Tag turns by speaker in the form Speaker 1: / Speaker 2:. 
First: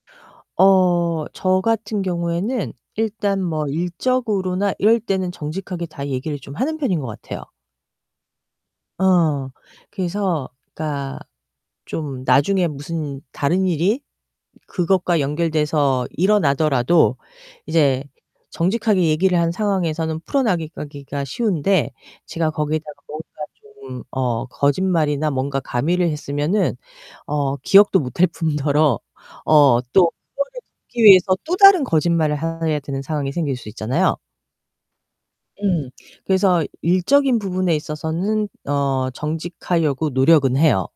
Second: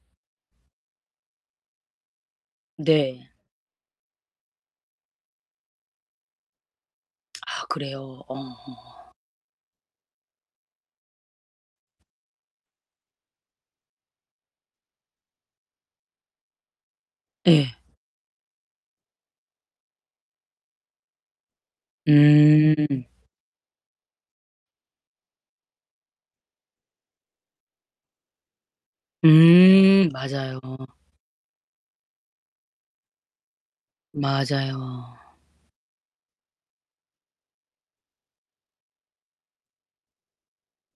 Speaker 1: 어, 저 같은 경우에는
Speaker 2: 네.
Speaker 1: 일단 뭐 일적으로나 이럴 때는 정직하게 다 얘기를 좀 하는 편인 것 같아요.
Speaker 2: 아 그래요? 어.
Speaker 1: 어 그래서 그러니까 좀 나중에 무슨 다른 일이 그것과 연결돼서 일어나더라도
Speaker 2: 네.
Speaker 1: 이제 정직하게 얘기를 한 상황에서는 풀어나가기가 쉬운데 제가
Speaker 2: 음.
Speaker 1: 거기에다가 뭔가 좀 어 거짓말이나 뭔가 가미를 했으면은 어 기억도 못할 뿐더러 어
Speaker 2: 음,
Speaker 1: 또
Speaker 2: 맞아요.
Speaker 1: [unintelligible] 듣기 위해서 또 다른 거짓말을 해야 되는 상황이 생길 수 있잖아요.
Speaker 2: 맞아요.
Speaker 1: 음 그래서 일적인 부분에 있어서는 어, 정직하려고 노력은 해요.